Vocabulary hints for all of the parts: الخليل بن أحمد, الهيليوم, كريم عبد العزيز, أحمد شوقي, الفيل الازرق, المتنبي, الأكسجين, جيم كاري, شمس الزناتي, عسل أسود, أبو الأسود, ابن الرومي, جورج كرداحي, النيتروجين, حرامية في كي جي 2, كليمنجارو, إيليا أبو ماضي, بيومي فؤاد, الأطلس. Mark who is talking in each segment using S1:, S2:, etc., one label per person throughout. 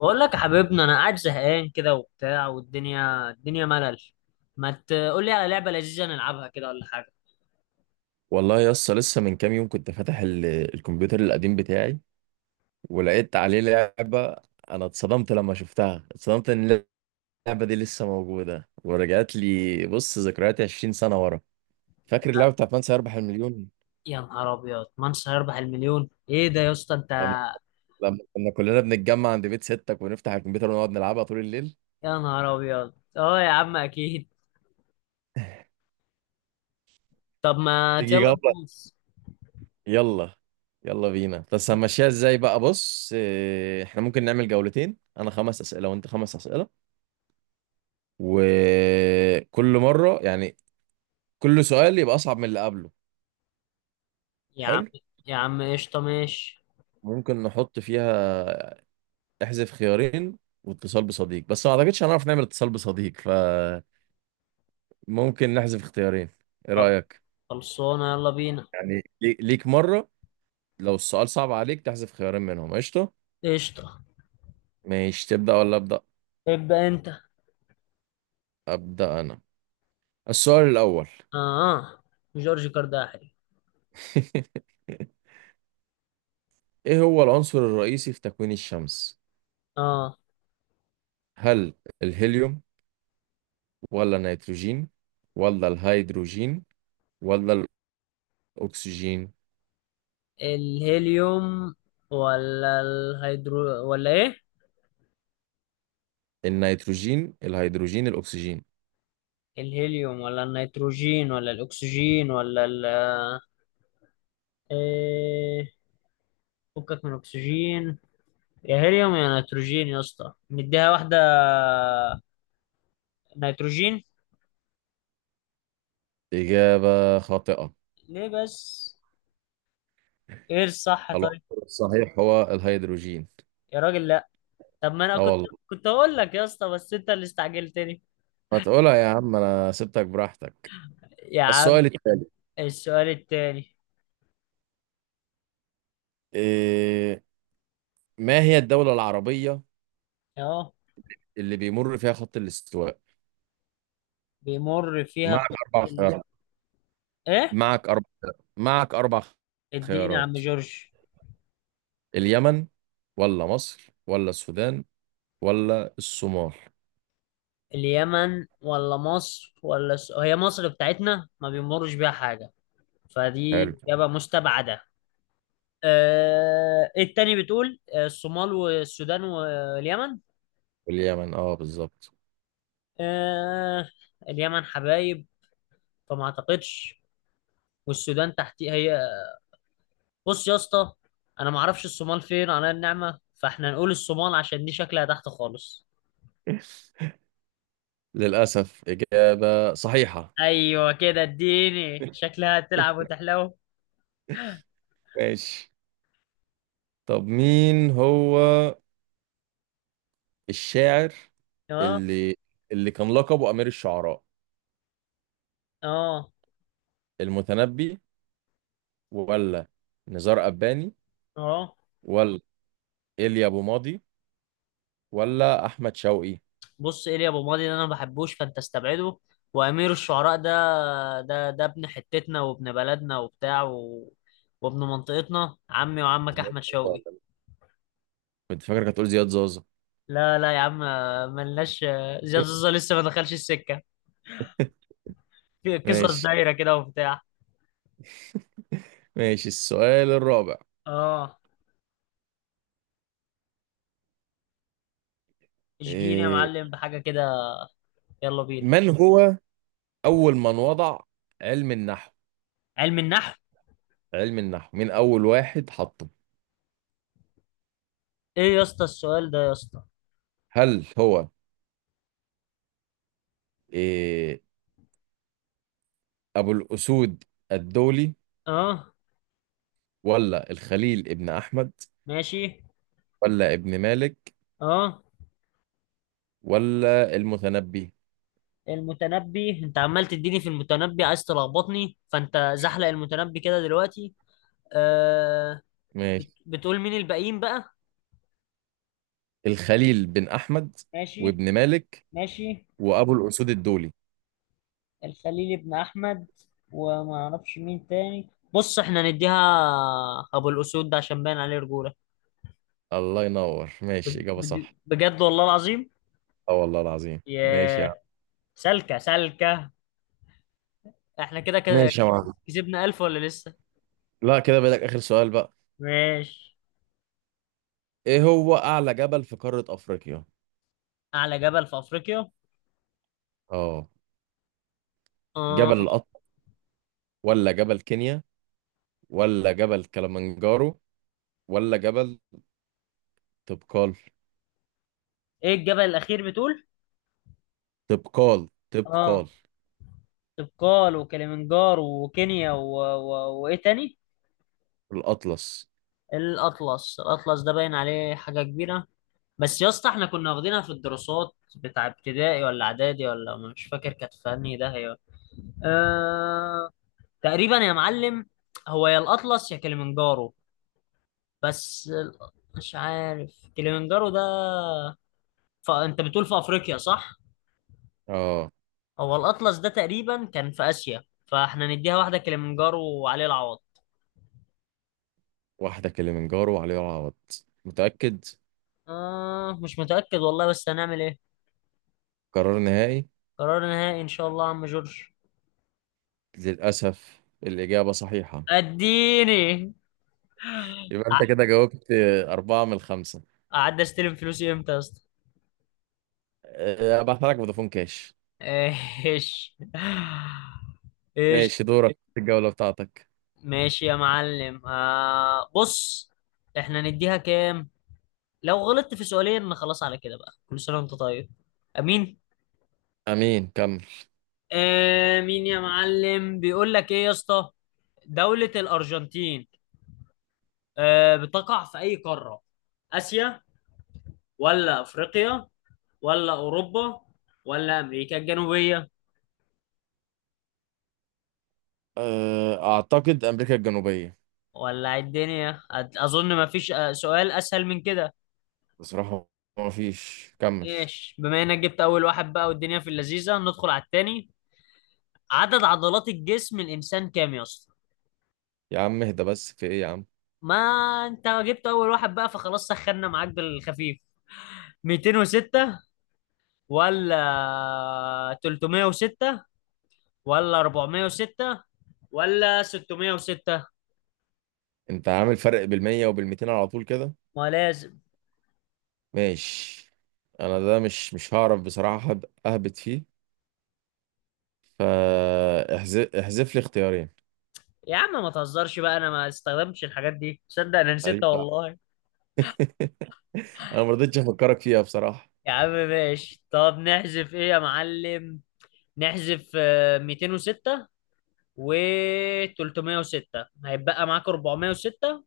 S1: بقول لك يا حبيبنا، انا قاعد زهقان كده وبتاع، والدنيا الدنيا ملل. ما تقول لي على لعبه لذيذه نلعبها كده ولا حاجه.
S2: والله يا اسطى، لسه من كام يوم كنت فاتح الكمبيوتر القديم بتاعي ولقيت عليه لعبة. انا اتصدمت لما شفتها، اتصدمت ان اللعبة دي لسه موجودة، ورجعت لي بص ذكرياتي 20 سنة ورا. فاكر اللعبة بتاعت من سيربح المليون؟
S1: يا نهار ابيض، مانس هيربح المليون؟ ايه ده يا اسطى انت.
S2: لما لما كنا كلنا بنتجمع عند بيت ستك ونفتح الكمبيوتر ونقعد نلعبها طول الليل.
S1: يا نهار ابيض، اه يا عم اكيد. طب ما
S2: تيجي
S1: يلا
S2: جولة؟
S1: ندوس.
S2: يلا. يلا بينا. بس هنمشيها ازاي بقى؟ بص إيه، احنا ممكن نعمل جولتين، انا خمس اسئله وانت خمس اسئله، وكل مره يعني كل سؤال يبقى أصعب من اللي قبله.
S1: يا عم،
S2: حلو.
S1: يا عم قشطه ماشي.
S2: ممكن نحط فيها احذف خيارين واتصال بصديق، بس ما أعتقدش هنعرف نعمل اتصال بصديق، فممكن نحذف اختيارين. إيه
S1: خل-
S2: رأيك؟
S1: خلصانه يلا بينا.
S2: يعني ليك مرة، لو السؤال صعب عليك تحذف خيارين منهم، قشطة؟
S1: قشطه.
S2: ماشي، تبدأ ولا أبدأ؟
S1: ابدا انت.
S2: أبدأ أنا. السؤال الأول.
S1: اه. جورج كرداحي.
S2: إيه هو العنصر الرئيسي في تكوين الشمس؟
S1: اه.
S2: هل الهيليوم، ولا النيتروجين، ولا الهيدروجين، ولا الأكسجين؟
S1: الهيليوم ولا الهيدرو ولا ايه.
S2: النيتروجين، الهيدروجين، الأكسجين.
S1: الهيليوم ولا النيتروجين ولا الأكسجين ولا ال... إيه. فكك من أكسجين، يا هيليوم يا نيتروجين. يا اسطى نديها واحدة. نيتروجين.
S2: إجابة خاطئة.
S1: ليه بس؟ ايه الصح طيب؟
S2: العنصر الصحيح هو الهيدروجين.
S1: يا راجل لا. طب ما انا
S2: اه
S1: كنت،
S2: والله.
S1: كنت هقول لك يا اسطى بس انت اللي استعجلتني.
S2: ما تقولها يا عم، أنا سبتك براحتك.
S1: يا عم.
S2: السؤال التالي.
S1: السؤال التاني.
S2: إيه. ما هي الدولة العربية
S1: اهو.
S2: اللي بيمر فيها خط الاستواء؟
S1: بيمر فيها
S2: معك
S1: خط
S2: أربع
S1: ال...
S2: خيارات.
S1: ايه.
S2: معك أربع. معك أربع
S1: اديني يا عم
S2: خيارات.
S1: جورج.
S2: اليمن، ولا مصر، ولا السودان، ولا الصومال.
S1: اليمن ولا مصر ولا هي مصر بتاعتنا ما بيمرش بيها حاجة،
S2: حلو.
S1: فدي إجابة مستبعدة. آه. إيه التاني بتقول؟ آه، الصومال والسودان واليمن.
S2: اليمن، اه بالظبط.
S1: آه. اليمن حبايب. فما اعتقدش. والسودان تحتي هي. بص يا اسطى، انا ما اعرفش الصومال فين على النعمة، فاحنا نقول الصومال عشان دي شكلها تحت خالص.
S2: للأسف إجابة صحيحة.
S1: ايوه كده اديني، شكلها هتلعب وتحلو.
S2: ماشي. طب مين هو الشاعر
S1: اه.
S2: اللي اللي كان لقبه أمير الشعراء؟
S1: اه.
S2: المتنبي، ولا نزار قباني،
S1: اه.
S2: ولا إيليا أبو ماضي، ولا أحمد شوقي؟
S1: بص، ايليا ابو ماضي ده انا ما بحبوش، فانت استبعده. وامير الشعراء ده، ابن حتتنا وابن بلدنا وبتاع وابن منطقتنا، عمي وعمك
S2: زياد
S1: احمد
S2: زازا
S1: شوقي.
S2: ولا مين؟ كنت فاكرك هتقول زياد زازا.
S1: لا لا يا عم، ملناش. زياد زوزة لسه ما دخلش السكه، في قصص
S2: ماشي
S1: دايره كده وبتاع.
S2: ماشي، السؤال الرابع.
S1: اه. اشجيني يا
S2: إيه.
S1: معلم بحاجه كده، يلا بينا.
S2: من هو أول من وضع علم النحو.
S1: علم النحو.
S2: علم النحو، مين أول واحد حطه؟
S1: ايه يا اسطى السؤال ده يا اسطى.
S2: هل هو إيه، أبو الأسود الدولي،
S1: اه.
S2: ولا الخليل ابن أحمد،
S1: ماشي.
S2: ولا ابن مالك،
S1: اه.
S2: ولا المتنبي؟
S1: المتنبي؟ انت عمال تديني في المتنبي، عايز تلخبطني. فانت زحلق المتنبي كده دلوقتي. آه.
S2: ماشي.
S1: بتقول مين الباقيين بقى؟
S2: الخليل بن أحمد،
S1: ماشي.
S2: وابن مالك،
S1: ماشي.
S2: وأبو الأسود الدولي.
S1: الخليل بن احمد، وما اعرفش مين تاني. بص احنا نديها ابو الاسود ده، عشان باين عليه رجوله.
S2: الله ينور. ماشي، إجابة صح.
S1: بجد والله العظيم.
S2: اه والله العظيم. ماشي يا عم.
S1: ياه، سلكه سلكه. احنا كده
S2: ماشي يا معلم.
S1: كسبنا 1000 ولا لسه؟
S2: لا كده بقى، آخر سؤال بقى.
S1: ماشي.
S2: إيه هو أعلى جبل في قارة أفريقيا؟
S1: اعلى جبل في افريقيا.
S2: اه. جبل
S1: اه.
S2: القطر، ولا جبل كينيا، ولا جبل كلمنجارو، ولا جبل تبقال.
S1: ايه الجبل الاخير بتقول؟
S2: تبقال،
S1: اه.
S2: تبقال.
S1: طبقال وكليمنجارو وكينيا وايه تاني؟
S2: الأطلس.
S1: الاطلس. الاطلس ده باين عليه حاجه كبيره. بس يا اسطى احنا كنا واخدينها في الدراسات بتاع ابتدائي ولا اعدادي، ولا مش فاكر كانت في انهي ده هي. أه... تقريبا يا معلم. هو يا الاطلس يا كليمنجارو. بس مش عارف كليمنجارو ده. فانت بتقول في افريقيا صح؟
S2: اه،
S1: هو الاطلس ده تقريبا كان في اسيا، فاحنا نديها واحده كليمنجارو وعليه العوض.
S2: واحدة كلمنجارو وعليها العوض. متأكد؟
S1: آه مش متاكد والله، بس هنعمل ايه.
S2: قرار نهائي.
S1: قرار نهائي ان شاء الله يا عم جورج.
S2: للأسف الإجابة صحيحة.
S1: اديني.
S2: يبقى
S1: ع-
S2: أنت كده جاوبت أربعة من الخمسة.
S1: قعدت استلم فلوسي امتى يا اسطى؟
S2: أه، أبعت لك فودافون كاش.
S1: ايش؟ ايش؟
S2: ماشي، دورك في الجولة بتاعتك.
S1: ماشي يا معلم. آه بص، احنا نديها كام؟ لو غلطت في سؤالين خلاص على كده بقى، كل سنه وانت طيب. امين.
S2: أمين، كمل.
S1: امين يا معلم. بيقول لك ايه يا اسطى؟ دولة الارجنتين، آه، بتقع في اي قارة؟ اسيا ولا افريقيا ولا اوروبا ولا امريكا الجنوبية؟
S2: أه، أعتقد أمريكا الجنوبية.
S1: ولع الدنيا. اظن ما فيش آه، سؤال اسهل من كده.
S2: بصراحة ما فيش، كمل.
S1: ماشي. بما انك جبت اول واحد بقى والدنيا في اللذيذه، ندخل على التاني. عدد عضلات الجسم الانسان كام يا اسطى؟
S2: يا عم اهدى بس، في إيه يا عم؟
S1: ما انت جبت اول واحد بقى، فخلاص سخنا معاك بالخفيف. 206 ولا 306 ولا 406 ولا 606؟
S2: أنت عامل فرق بالمية وبالميتين على طول كده.
S1: ما لازم.
S2: ماشي. أنا ده مش هعرف بصراحة، أهبط فيه، فاحذف لي اختيارين.
S1: يا عم ما تهزرش بقى، انا ما استخدمتش الحاجات دي. تصدق انا
S2: ماليش
S1: نسيتها
S2: دعوة.
S1: والله.
S2: أنا ما رضيتش أفكرك فيها بصراحة.
S1: يا عم ماشي، طب نحذف ايه يا معلم؟ نحذف آه، 206 و 306، هيتبقى معاك 406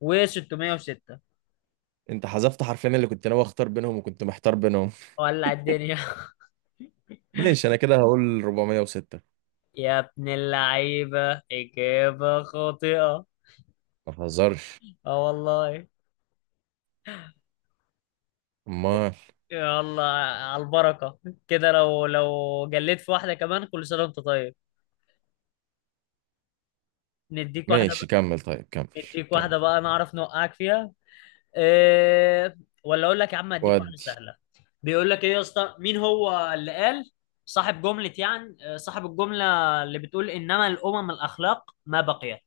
S1: و 606.
S2: انت حذفت حرفين اللي كنت ناوي اختار بينهم وكنت محتار بينهم.
S1: ولع الدنيا.
S2: ماشي، انا كده هقول 406.
S1: يا ابن اللعيبة، إجابة خاطئة.
S2: ما تهزرش.
S1: اه والله.
S2: امال.
S1: يلا على البركة. كده لو جليت في واحدة كمان، كل سنة وانت طيب. نديك واحدة
S2: ماشي
S1: بقى.
S2: كمل، طيب كمل
S1: نديك واحدة
S2: كمل
S1: بقى نعرف نوقعك فيها. إيه؟ ولا اقول لك يا عم اديك واحده
S2: ودي.
S1: سهله. بيقول لك ايه يا اسطى، مين هو اللي قال صاحب جمله، يعني آه، صاحب الجمله اللي بتقول انما الامم الاخلاق ما بقيت؟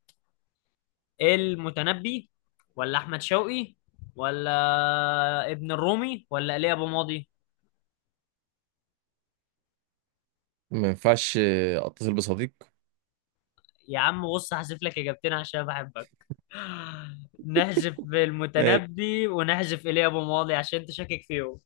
S1: المتنبي ولا احمد شوقي ولا ابن الرومي ولا ايليا ابو ماضي؟
S2: ما ينفعش اتصل بصديق.
S1: يا عم بص، هحذف لك اجابتين عشان بحبك. نحذف
S2: ماشي،
S1: المتنبي ونحذف ايليا ابو ماضي عشان انت شاكك فيهم.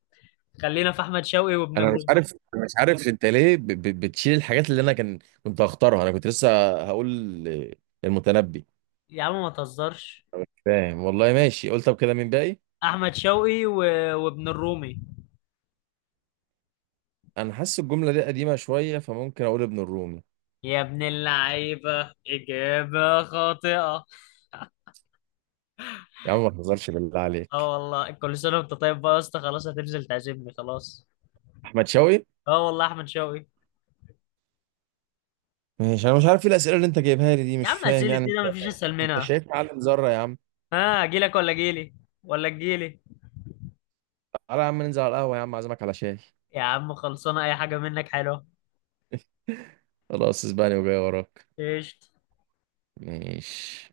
S1: خلينا في احمد شوقي وابن
S2: انا مش
S1: الرومي.
S2: عارف أنا مش عارف انت ليه بتشيل الحاجات اللي انا كان كنت هختارها، انا كنت لسه هقول المتنبي.
S1: يا عم ما تهزرش.
S2: فاهم، والله ماشي. قلت طب كده مين باقي؟
S1: احمد شوقي وابن الرومي.
S2: انا حاسس الجمله دي قديمه شويه، فممكن اقول ابن الرومي.
S1: يا ابن اللعيبه، اجابه خاطئه.
S2: يا عم ما تهزرش بالله
S1: اه
S2: عليك.
S1: والله، كل سنه وانت طيب بقى يا اسطى. خلاص هتنزل تعزمني خلاص.
S2: احمد شوقي.
S1: اه والله احمد شوقي.
S2: ماشي، انا مش عارف ايه الاسئله اللي انت جايبها لي دي،
S1: يا
S2: مش
S1: عم
S2: فاهم
S1: اسئله ايه
S2: يعني.
S1: ده، مفيش اسهل
S2: انت
S1: منها.
S2: شايف معلم ذرة يا عم؟
S1: ها، اجيلك ولا اجيلي؟
S2: تعالى يا عم، ننزل على القهوة، يا عم اعزمك على شاي.
S1: يا عم خلصانه، اي حاجه منك حلوه.
S2: خلاص اسباني وجاي وراك.
S1: ايش
S2: ماشي.